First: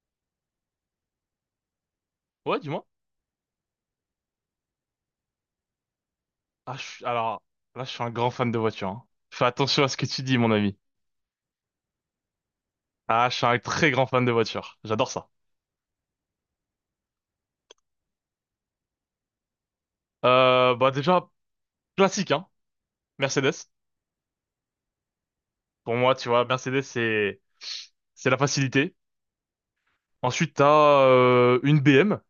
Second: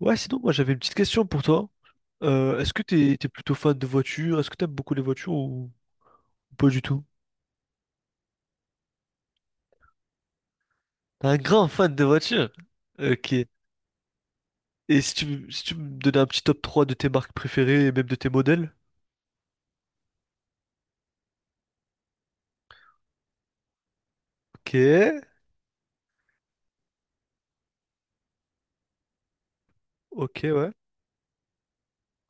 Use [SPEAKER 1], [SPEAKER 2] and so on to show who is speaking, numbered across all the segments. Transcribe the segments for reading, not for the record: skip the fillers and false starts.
[SPEAKER 1] Ouais, sinon, moi j'avais une petite question pour toi.
[SPEAKER 2] Ouais,
[SPEAKER 1] Est-ce que
[SPEAKER 2] dis-moi.
[SPEAKER 1] t'es plutôt fan de voitures? Est-ce que t'aimes beaucoup les voitures ou pas
[SPEAKER 2] Ah,
[SPEAKER 1] du
[SPEAKER 2] je
[SPEAKER 1] tout?
[SPEAKER 2] suis- Alors, Là, je suis un grand fan de voiture, hein. Fais attention à ce que tu dis, mon ami.
[SPEAKER 1] T'es un grand fan de voitures?
[SPEAKER 2] Ah,
[SPEAKER 1] Ok.
[SPEAKER 2] je suis un très grand fan de voiture.
[SPEAKER 1] Et
[SPEAKER 2] J'adore
[SPEAKER 1] si
[SPEAKER 2] ça.
[SPEAKER 1] si tu me donnais un petit top 3 de tes marques préférées et même de tes modèles?
[SPEAKER 2] Bah déjà, classique, hein. Mercedes.
[SPEAKER 1] Ok.
[SPEAKER 2] Pour moi, tu vois, Mercedes, c'est la facilité.
[SPEAKER 1] Ok,
[SPEAKER 2] Ensuite,
[SPEAKER 1] ouais.
[SPEAKER 2] t'as une BM.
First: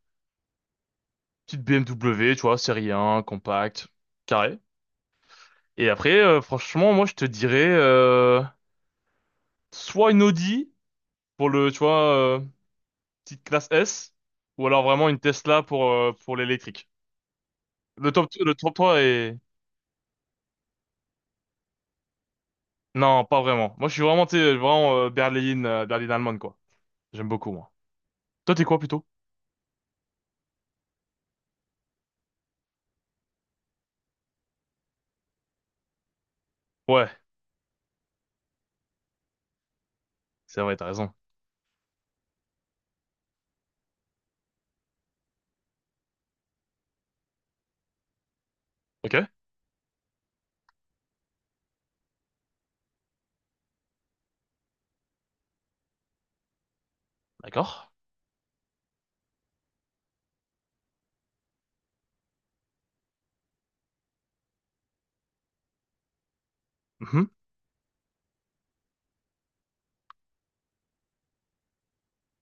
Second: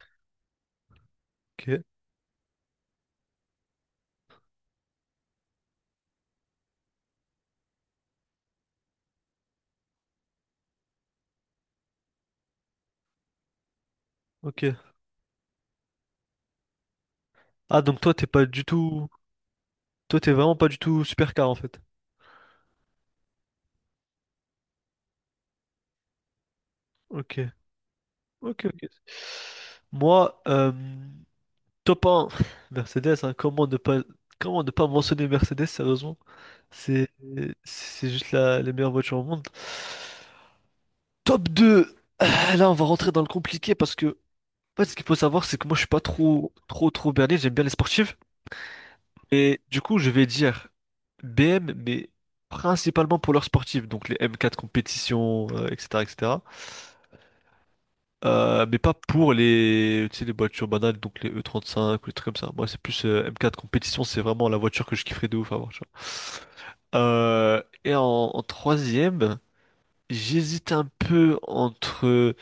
[SPEAKER 2] Petite
[SPEAKER 1] Ok.
[SPEAKER 2] BMW, tu vois, série 1, compacte, carré. Et après, franchement, moi, je te dirais soit une Audi pour le, tu vois, petite classe S, ou
[SPEAKER 1] Ok.
[SPEAKER 2] alors vraiment une Tesla pour l'électrique.
[SPEAKER 1] Ah, donc toi, t'es pas
[SPEAKER 2] Le
[SPEAKER 1] du
[SPEAKER 2] top 3
[SPEAKER 1] tout.
[SPEAKER 2] est...
[SPEAKER 1] Toi, t'es vraiment pas du tout supercar en fait.
[SPEAKER 2] Non, pas vraiment. Moi, je suis vraiment, tu sais, vraiment berline allemande, quoi. J'aime
[SPEAKER 1] Ok.
[SPEAKER 2] beaucoup, moi. Toi,
[SPEAKER 1] Ok,
[SPEAKER 2] t'es quoi,
[SPEAKER 1] ok.
[SPEAKER 2] plutôt?
[SPEAKER 1] Moi, Top 1, Mercedes, hein, comment ne pas mentionner Mercedes, sérieusement? C'est
[SPEAKER 2] Ouais,
[SPEAKER 1] c'est juste les meilleures voitures au monde.
[SPEAKER 2] c'est vrai, t'as raison.
[SPEAKER 1] Top 2, ah, là on va rentrer dans le compliqué parce que en fait, ce qu'il faut savoir, c'est que moi je suis pas trop trop trop berné, j'aime bien les sportives.
[SPEAKER 2] Ok,
[SPEAKER 1] Et du coup je vais dire BM, mais principalement pour leurs sportives, donc les M4 compétitions, etc. etc.
[SPEAKER 2] d'accord.
[SPEAKER 1] Mais pas pour les, tu sais, les voitures banales, donc les E35 ou les trucs comme ça. Moi, c'est plus M4 compétition, c'est vraiment la voiture que je kifferais de ouf avoir, tu vois.
[SPEAKER 2] Mhm.
[SPEAKER 1] Et en troisième, j'hésite un peu entre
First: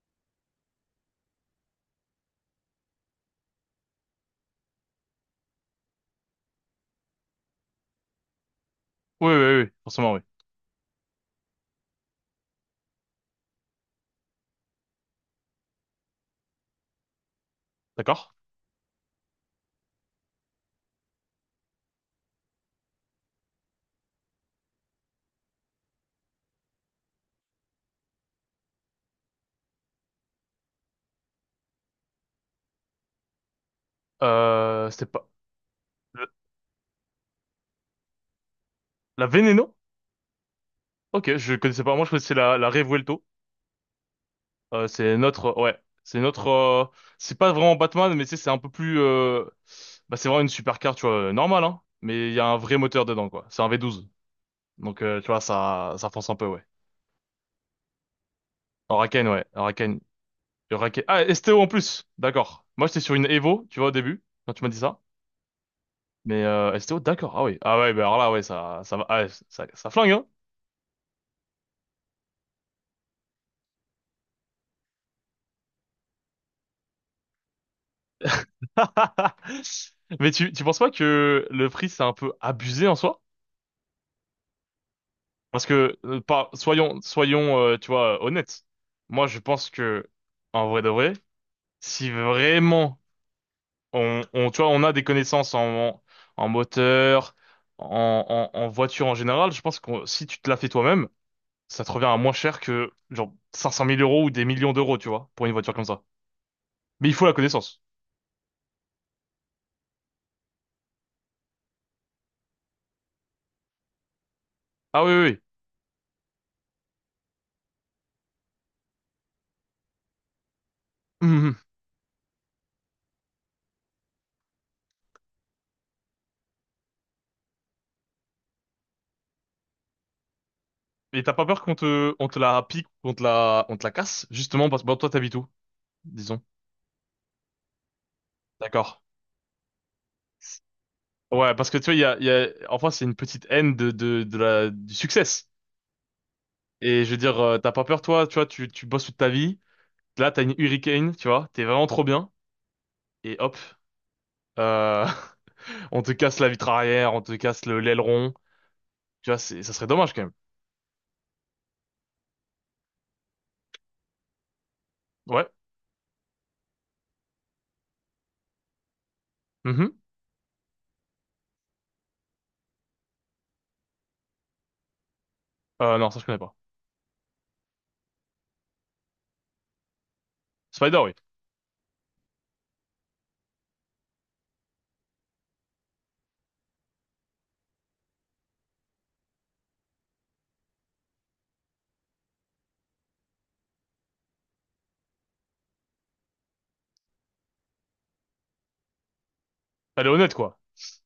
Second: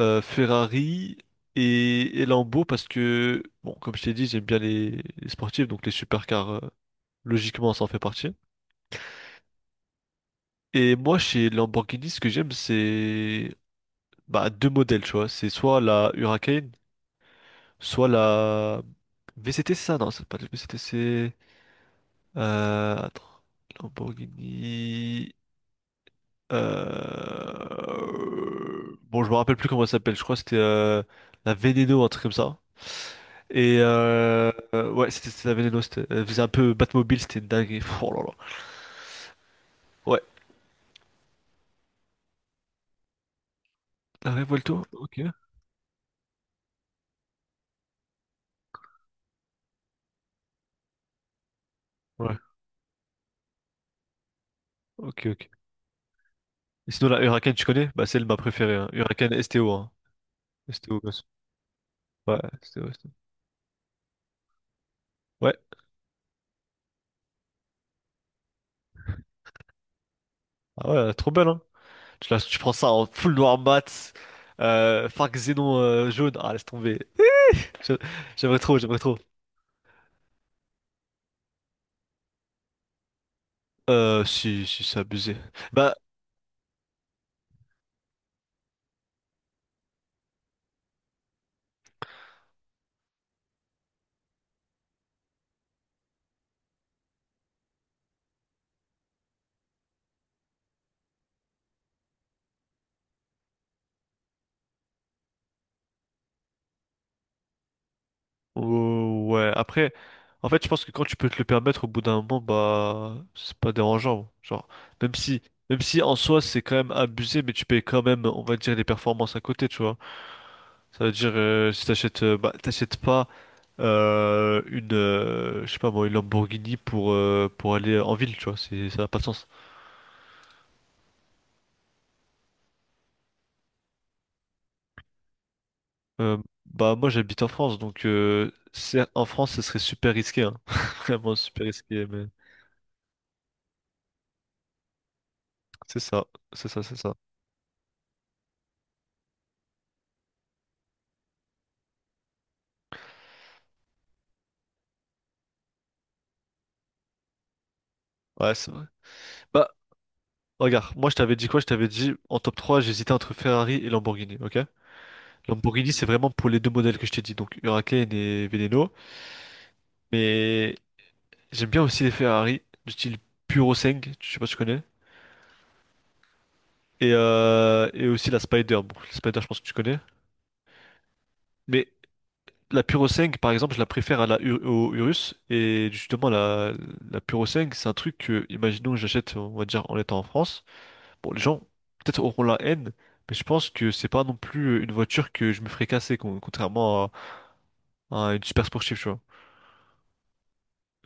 [SPEAKER 1] Ferrari et Lambo parce que, bon, comme je t'ai dit, j'aime bien les sportifs, donc les supercars, logiquement, ça en fait partie.
[SPEAKER 2] Oui, oui, oui, forcément, oui.
[SPEAKER 1] Et moi, chez Lamborghini, ce que j'aime, c'est bah, deux modèles, tu vois. C'est soit la Huracan, soit
[SPEAKER 2] D'accord.
[SPEAKER 1] la VCT, c'est ça? Non, c'est pas la VCT, c'est... Attends. Lamborghini... Bon, je me rappelle plus comment elle s'appelle. Je crois que c'était la Veneno, un truc comme ça. Et
[SPEAKER 2] C'était
[SPEAKER 1] ouais,
[SPEAKER 2] pas...
[SPEAKER 1] c'était la Veneno. C'était... Elle
[SPEAKER 2] le-
[SPEAKER 1] faisait un peu Batmobile, c'était une dinguerie. Pff, oh là là.
[SPEAKER 2] La Veneno?
[SPEAKER 1] Ouais.
[SPEAKER 2] Ok, je connaissais pas. Moi, je connaissais la Revuelto.
[SPEAKER 1] La Revuelto?
[SPEAKER 2] C'est
[SPEAKER 1] Ok.
[SPEAKER 2] notre... Ouais, c'est notre... C'est pas vraiment Batman, mais tu sais, c'est un peu plus... Bah, c'est vraiment une supercar, tu vois, normale, hein. Mais il
[SPEAKER 1] Ouais.
[SPEAKER 2] y a un vrai moteur dedans, quoi. C'est un V12. Donc,
[SPEAKER 1] Ok,
[SPEAKER 2] tu vois,
[SPEAKER 1] ok.
[SPEAKER 2] ça fonce un peu, ouais.
[SPEAKER 1] Et sinon, la Huracan, tu connais? Bah, c'est elle, ma préférée, hein.
[SPEAKER 2] Oraken,
[SPEAKER 1] Huracan
[SPEAKER 2] ouais.
[SPEAKER 1] STO, hein.
[SPEAKER 2] Oraken.
[SPEAKER 1] STO,
[SPEAKER 2] Oraken. Ah,
[SPEAKER 1] gosse.
[SPEAKER 2] STO en plus.
[SPEAKER 1] Ouais,
[SPEAKER 2] D'accord. Moi,
[SPEAKER 1] STO,
[SPEAKER 2] j'étais
[SPEAKER 1] STO.
[SPEAKER 2] sur une Evo, tu vois, au début, quand tu m'as dit ça.
[SPEAKER 1] Ouais.
[SPEAKER 2] Mais STO, d'accord. Ah oui. Ah ouais, bah alors là, ouais, ça va. Ah, ça flingue, hein.
[SPEAKER 1] Ah ouais, elle est trop belle, hein. Tu prends ça en full noir mat, Farc Xénon jaune. Ah, laisse tomber. Je- J'aimerais trop, j'aimerais trop.
[SPEAKER 2] Mais tu penses pas que le prix, c'est un peu abusé en soi?
[SPEAKER 1] Si, si, c'est abusé.
[SPEAKER 2] Parce
[SPEAKER 1] Bah,
[SPEAKER 2] que, pas, soyons, tu vois, honnêtes. Moi, je pense que, en vrai de vrai, si vraiment on, tu vois, on a des connaissances en, en moteur, en voiture en général, je pense que si tu te la fais toi-même, ça te revient à moins cher que genre cinq cent mille euros ou des millions d'euros, tu vois, pour une voiture comme ça. Mais il faut la connaissance.
[SPEAKER 1] oh, ouais, après, en fait, je pense que quand tu peux te le permettre, au bout d'un moment, bah, c'est pas dérangeant. Genre,
[SPEAKER 2] Ah oui,
[SPEAKER 1] même
[SPEAKER 2] oui,
[SPEAKER 1] si, même si en soi, c'est quand même abusé, mais tu payes quand même, on va dire, les performances à côté, tu vois. Ça veut
[SPEAKER 2] oui.
[SPEAKER 1] dire,
[SPEAKER 2] Mhm.
[SPEAKER 1] si t'achètes, bah, t'achètes pas une, je sais pas moi, une Lamborghini pour aller en ville, tu vois, c'est, ça n'a pas de sens.
[SPEAKER 2] Et t'as pas peur on te la pique, on te la casse, justement, parce que bon, toi, t'habites où,
[SPEAKER 1] Euh,
[SPEAKER 2] disons.
[SPEAKER 1] bah moi j'habite en France, donc
[SPEAKER 2] D'accord.
[SPEAKER 1] en France ce serait super risqué, hein. Vraiment
[SPEAKER 2] Ouais,
[SPEAKER 1] super
[SPEAKER 2] parce que tu vois,
[SPEAKER 1] risqué,
[SPEAKER 2] il
[SPEAKER 1] mais
[SPEAKER 2] y a, en France, c'est une petite haine de, du succès.
[SPEAKER 1] c'est ça, c'est ça, c'est
[SPEAKER 2] Et je
[SPEAKER 1] ça.
[SPEAKER 2] veux dire, t'as pas peur, toi, tu vois, tu bosses toute ta vie. Là, t'as une Hurricane, tu vois, t'es vraiment trop bien. Et hop, euh, on te casse la vitre arrière, on te casse le l'aileron.
[SPEAKER 1] Ouais, c'est vrai.
[SPEAKER 2] Tu vois,
[SPEAKER 1] Bah
[SPEAKER 2] ça serait dommage quand même.
[SPEAKER 1] regarde, moi je t'avais dit, quoi, je t'avais dit en top 3 j'hésitais entre Ferrari et Lamborghini, ok.
[SPEAKER 2] Ouais.
[SPEAKER 1] Lamborghini c'est vraiment pour les deux modèles que je t'ai dit, donc Huracan et Veneno,
[SPEAKER 2] Mhm.
[SPEAKER 1] mais j'aime bien aussi les Ferrari du style Puro, je sais pas si tu connais.
[SPEAKER 2] Non, ça je connais pas.
[SPEAKER 1] Et aussi la Spider. Bon, la Spider je pense que tu connais,
[SPEAKER 2] Spider, oui.
[SPEAKER 1] mais la Puro 5, par exemple, je la préfère à au Urus. Et justement, la Puro 5, c'est un truc que, imaginons que j'achète, on va dire, en étant en France. Bon, les gens peut-être auront la haine, mais je pense que c'est pas non plus une voiture que je me ferais casser, contrairement à une super sportive, tu vois.
[SPEAKER 2] Elle est honnête, quoi.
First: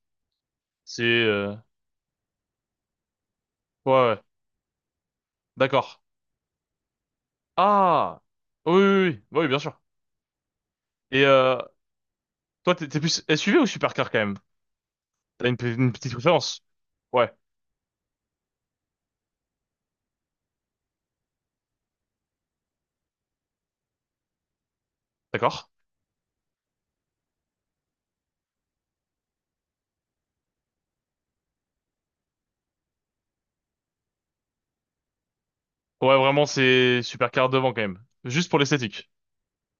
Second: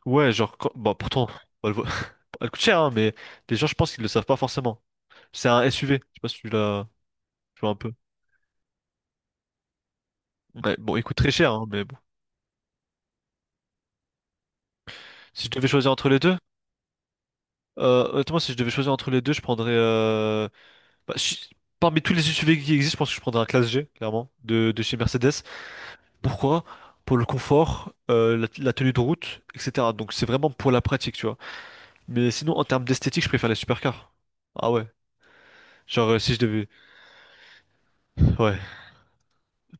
[SPEAKER 1] Ouais, genre, bah,
[SPEAKER 2] C'est...
[SPEAKER 1] pourtant, bah,
[SPEAKER 2] euh,
[SPEAKER 1] elle, vaut- elle coûte cher, hein, mais les gens, je pense
[SPEAKER 2] Ouais,
[SPEAKER 1] qu'ils le
[SPEAKER 2] ouais.
[SPEAKER 1] savent pas forcément. C'est un SUV,
[SPEAKER 2] D'accord.
[SPEAKER 1] je sais pas si tu l'as, tu vois un peu.
[SPEAKER 2] Ah! Oui, oui, oui. Oui, bah oui, bien sûr.
[SPEAKER 1] Ouais, bon, il coûte
[SPEAKER 2] Et
[SPEAKER 1] très cher, hein, mais bon.
[SPEAKER 2] toi, t'es plus SUV ou supercar, quand même?
[SPEAKER 1] Si
[SPEAKER 2] T'as
[SPEAKER 1] je
[SPEAKER 2] une,
[SPEAKER 1] devais choisir
[SPEAKER 2] une
[SPEAKER 1] entre
[SPEAKER 2] petite
[SPEAKER 1] les deux,
[SPEAKER 2] préférence? Ouais,
[SPEAKER 1] Honnêtement, si je devais choisir entre les deux, bah, parmi tous les SUV qui existent, je pense que je prendrais un classe G, clairement, de chez Mercedes.
[SPEAKER 2] d'accord.
[SPEAKER 1] Pourquoi? Pour le confort, la tenue de route, etc. Donc c'est vraiment pour la pratique, tu vois. Mais sinon, en termes d'esthétique, je préfère les supercars. Ah ouais. Genre,
[SPEAKER 2] Ouais,
[SPEAKER 1] si je
[SPEAKER 2] vraiment,
[SPEAKER 1] devais...
[SPEAKER 2] c'est supercar devant, quand même. Juste
[SPEAKER 1] Ouais.
[SPEAKER 2] pour l'esthétique.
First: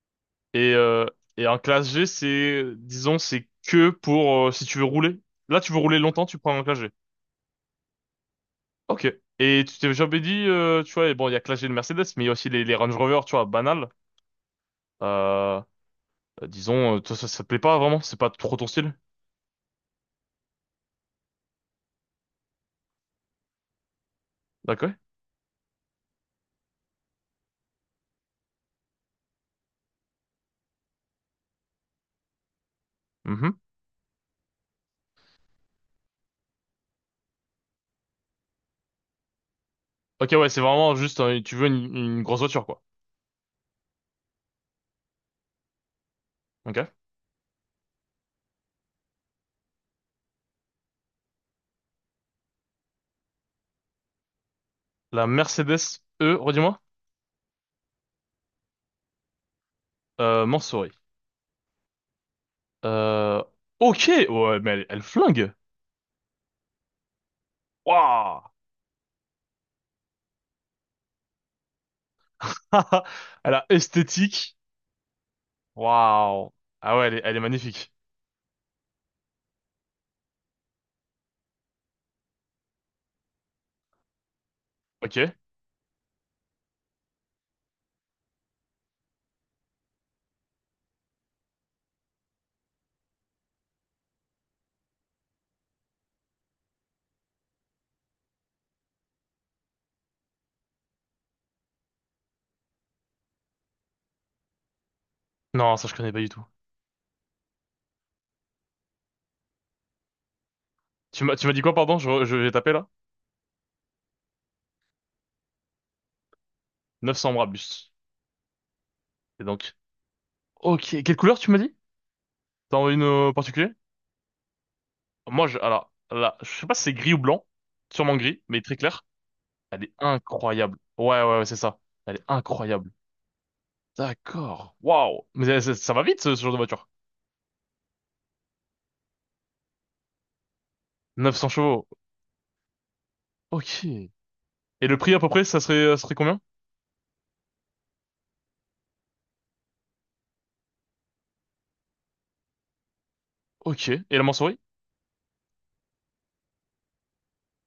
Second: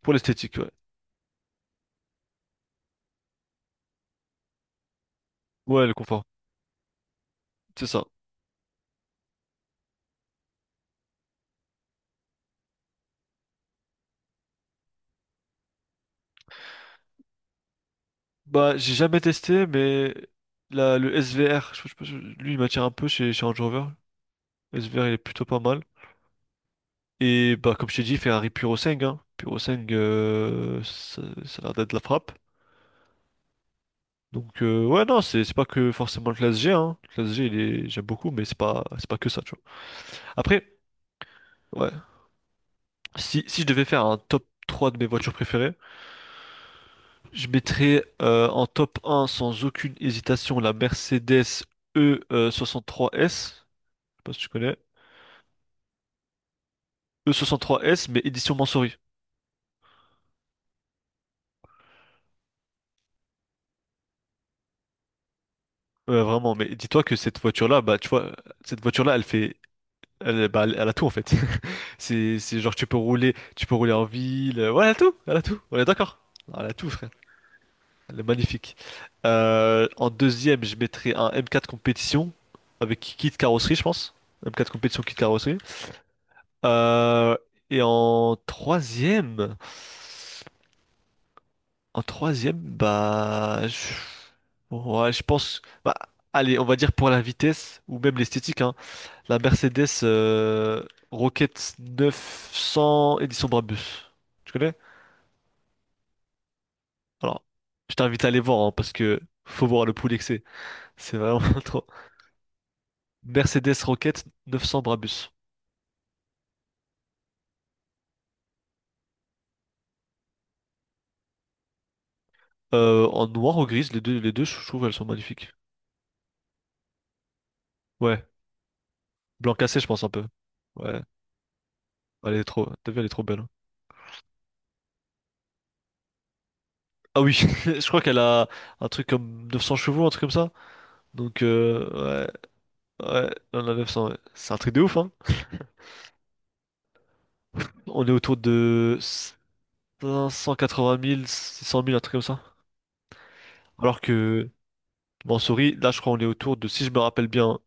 [SPEAKER 1] Pour l'esthétique, ouais.
[SPEAKER 2] Et, euh, et un classe G, c'est... Disons, c'est que pour... si tu veux rouler. Là, tu veux
[SPEAKER 1] Ouais, le
[SPEAKER 2] rouler
[SPEAKER 1] confort.
[SPEAKER 2] longtemps, tu prends un classe G.
[SPEAKER 1] C'est ça.
[SPEAKER 2] Ok. Et tu t'es jamais dit, tu vois, et bon, il y a classe G de Mercedes, mais il y a aussi les Range Rover, tu vois, banal. Euh, disons, toi, ça te plaît pas vraiment? C'est pas trop ton
[SPEAKER 1] Bah, j'ai
[SPEAKER 2] style?
[SPEAKER 1] jamais testé, mais le SVR, lui, il m'attire un peu chez Range Rover. Le
[SPEAKER 2] D'accord.
[SPEAKER 1] SVR, il est plutôt pas mal. Et bah, comme je t'ai dit, Ferrari Purosangue, hein. Purosangue, ça a l'air d'être la frappe.
[SPEAKER 2] Mhm.
[SPEAKER 1] Donc ouais, non c'est pas que forcément le classe G, hein. Le classe G il est j'aime beaucoup, mais c'est pas que ça, tu vois.
[SPEAKER 2] Ok, ouais, c'est
[SPEAKER 1] Après
[SPEAKER 2] vraiment juste, tu veux
[SPEAKER 1] ouais,
[SPEAKER 2] une grosse voiture, quoi.
[SPEAKER 1] si je devais faire un top 3 de mes voitures préférées,
[SPEAKER 2] Ok.
[SPEAKER 1] je mettrais en top un sans aucune hésitation la Mercedes E 63 S, je sais pas si tu connais.
[SPEAKER 2] La Mercedes E, redis-moi.
[SPEAKER 1] E 63 S, mais édition Mansory.
[SPEAKER 2] Mansory. Euh, ok, ouais, mais elle, elle flingue.
[SPEAKER 1] Ouais, vraiment, mais dis-toi que cette voiture là, bah tu vois,
[SPEAKER 2] Waouh!
[SPEAKER 1] cette voiture là elle fait elle, bah, elle bah, elle a tout en fait. C'est genre tu peux rouler,
[SPEAKER 2] Elle
[SPEAKER 1] tu
[SPEAKER 2] a
[SPEAKER 1] peux rouler en
[SPEAKER 2] esthétique.
[SPEAKER 1] ville, ouais, elle a tout, elle a tout. On est d'accord.
[SPEAKER 2] Waouh!
[SPEAKER 1] Elle a tout.
[SPEAKER 2] Ah ouais, elle est magnifique.
[SPEAKER 1] Elle est magnifique. En deuxième, je mettrais un M4 compétition avec kit carrosserie, je pense. M4 compétition, kit
[SPEAKER 2] Ok.
[SPEAKER 1] carrosserie. Euh, et en troisième, En troisième, bah, ouais, je pense, bah, allez, on va dire pour la vitesse ou même l'esthétique, hein, la Mercedes Rocket 900 édition Brabus. Tu connais?
[SPEAKER 2] Non, ça, je connais pas du tout.
[SPEAKER 1] Alors, je t'invite à aller voir, hein, parce que faut voir le poulet que c'est. C'est vraiment
[SPEAKER 2] Tu m'as dit quoi,
[SPEAKER 1] trop.
[SPEAKER 2] pardon? Je vais taper, là?
[SPEAKER 1] Mercedes Rocket 900 Brabus.
[SPEAKER 2] 900 Brabus. Et donc. Ok, quelle couleur tu m'as dit? T'en as une
[SPEAKER 1] En noir ou
[SPEAKER 2] particulière.
[SPEAKER 1] grise, les deux, je trouve, elles sont
[SPEAKER 2] Moi,
[SPEAKER 1] magnifiques.
[SPEAKER 2] je, alors, là, je sais pas si c'est gris ou blanc, sûrement
[SPEAKER 1] Ouais,
[SPEAKER 2] gris, mais très clair.
[SPEAKER 1] blanc cassé,
[SPEAKER 2] Elle
[SPEAKER 1] je
[SPEAKER 2] est
[SPEAKER 1] pense un peu.
[SPEAKER 2] incroyable.
[SPEAKER 1] Ouais,
[SPEAKER 2] Ouais, ouais, ouais, c'est ça. Elle est
[SPEAKER 1] elle est trop,
[SPEAKER 2] incroyable.
[SPEAKER 1] t'as vu, elle est trop belle, hein.
[SPEAKER 2] D'accord. Waouh. Mais ça va vite, ce genre de voiture.
[SPEAKER 1] Ah oui, je crois qu'elle a un truc comme 900 chevaux, un truc comme ça.
[SPEAKER 2] Neuf
[SPEAKER 1] Donc,
[SPEAKER 2] cents chevaux.
[SPEAKER 1] ouais, ouais, on a
[SPEAKER 2] Ok.
[SPEAKER 1] 900,
[SPEAKER 2] Et
[SPEAKER 1] ouais. C'est un truc de ouf,
[SPEAKER 2] le
[SPEAKER 1] hein.
[SPEAKER 2] prix, à peu près, ça serait combien?
[SPEAKER 1] On est autour de 580 000, 600 000, un truc comme ça.
[SPEAKER 2] Ok.
[SPEAKER 1] Alors
[SPEAKER 2] Et la
[SPEAKER 1] que
[SPEAKER 2] mensurie?
[SPEAKER 1] Mansouri, là, je crois, on est autour de, si je me rappelle bien,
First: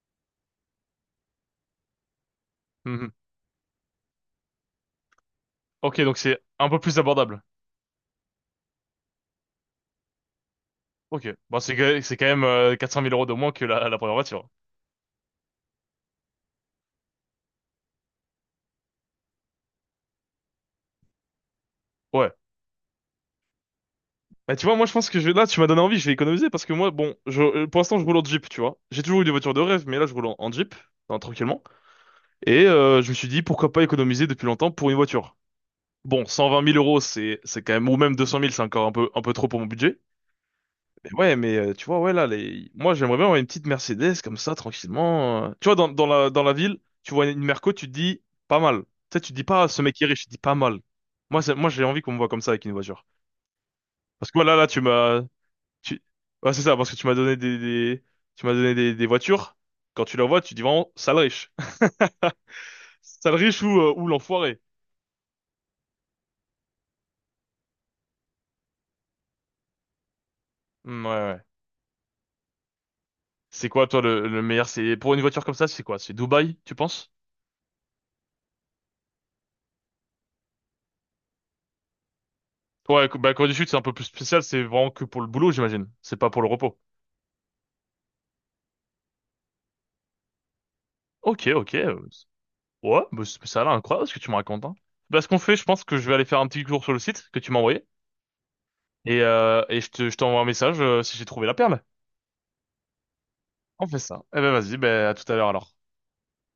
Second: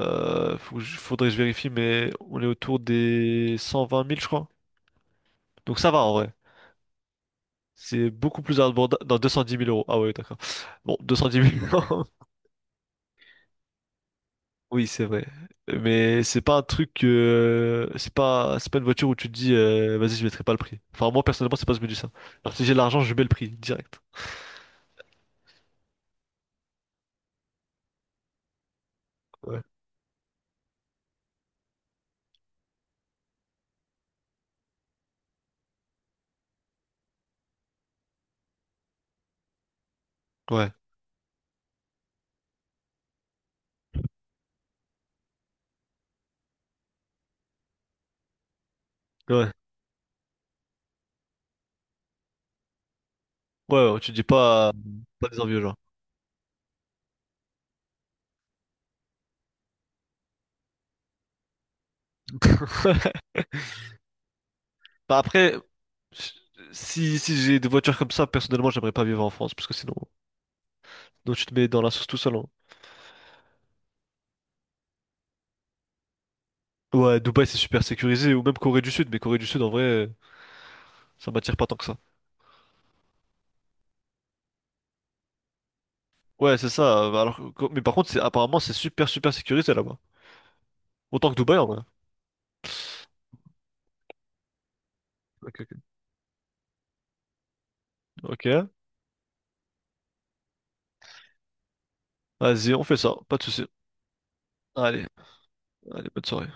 [SPEAKER 1] faudrait que je vérifie, mais on est autour
[SPEAKER 2] Mhm.
[SPEAKER 1] des 120 000, je crois. Donc ça va
[SPEAKER 2] Ok,
[SPEAKER 1] en
[SPEAKER 2] donc
[SPEAKER 1] vrai.
[SPEAKER 2] c'est un peu plus abordable.
[SPEAKER 1] C'est beaucoup plus abordable. Dans 210 000 euros. Ah ouais, d'accord. Bon, 210
[SPEAKER 2] Ok.
[SPEAKER 1] 000
[SPEAKER 2] Bon,
[SPEAKER 1] euros.
[SPEAKER 2] c'est quand même 400 mille euros de moins que la première voiture.
[SPEAKER 1] Oui, c'est vrai. Mais c'est pas un truc. C'est pas une voiture où tu te dis, vas-y, je mettrai pas le prix. Enfin, moi, personnellement, c'est pas ce que je me dis ça.
[SPEAKER 2] Ouais.
[SPEAKER 1] Alors, si j'ai l'argent, je mets le prix direct.
[SPEAKER 2] Bah, tu vois, moi, je pense que là, tu m'as donné envie, je vais économiser parce que moi, bon, pour l'instant, je roule en Jeep, tu vois. J'ai toujours eu des voitures
[SPEAKER 1] Ouais.
[SPEAKER 2] de rêve, mais là, je roule en, en Jeep, hein, tranquillement. Et je me suis dit, pourquoi pas économiser depuis longtemps pour une voiture? Bon, 120 000 euros, c'est quand même, ou même 200 000, c'est encore un peu trop pour mon budget.
[SPEAKER 1] Ouais.
[SPEAKER 2] Mais ouais, mais tu vois, ouais, là, les... moi, j'aimerais bien avoir une petite Mercedes, comme ça, tranquillement. Tu vois, dans la ville, tu vois une Merco, tu te dis, pas mal. Tu sais, tu te dis
[SPEAKER 1] Ouais.
[SPEAKER 2] pas, ah, ce mec qui est riche, tu te dis pas mal. Moi, j'ai envie qu'on me voit comme ça avec une voiture.
[SPEAKER 1] Ouais, ouais, tu dis
[SPEAKER 2] Parce que voilà, là,
[SPEAKER 1] pas.
[SPEAKER 2] tu m'as,
[SPEAKER 1] Pas des envieux, genre.
[SPEAKER 2] tu... ouais, c'est ça, parce que tu m'as donné des voitures. Quand tu la vois, tu dis vraiment, sale riche. Sale riche ou l'enfoiré.
[SPEAKER 1] Bah après, si j'ai des voitures comme ça, personnellement, j'aimerais pas vivre en France, parce que sinon,
[SPEAKER 2] Mm, ouais,
[SPEAKER 1] donc
[SPEAKER 2] ouais.
[SPEAKER 1] tu te mets dans la sauce tout seul, hein.
[SPEAKER 2] C'est quoi, toi, le meilleur? C'est pour une voiture comme ça, c'est quoi? C'est Dubaï, tu penses?
[SPEAKER 1] Ouais, Dubaï, c'est super sécurisé, ou même Corée du Sud, mais Corée du Sud, en vrai. Ça m'attire pas tant que ça.
[SPEAKER 2] Toi, bah, la Corée du Sud, c'est un peu plus spécial. C'est vraiment que pour le boulot, j'imagine. C'est pas pour le
[SPEAKER 1] Ouais, c'est
[SPEAKER 2] repos.
[SPEAKER 1] ça. Alors, mais par contre, c'est apparemment c'est super super sécurisé là-bas. Autant que
[SPEAKER 2] Ok,
[SPEAKER 1] Dubaï en
[SPEAKER 2] ok.
[SPEAKER 1] vrai.
[SPEAKER 2] Ouais, ça a l'air incroyable ce que tu me racontes, hein. Bah, ce qu'on fait,
[SPEAKER 1] Ok,
[SPEAKER 2] je pense
[SPEAKER 1] ok.
[SPEAKER 2] que je vais aller faire un petit tour sur le site que tu m'as envoyé
[SPEAKER 1] Ok.
[SPEAKER 2] et je t'envoie un message si j'ai trouvé la perle.
[SPEAKER 1] Vas-y, on fait ça. Pas de souci.
[SPEAKER 2] On fait ça. Eh ben vas-y,
[SPEAKER 1] Allez,
[SPEAKER 2] ben à tout à l'heure alors.
[SPEAKER 1] allez, bonne soirée.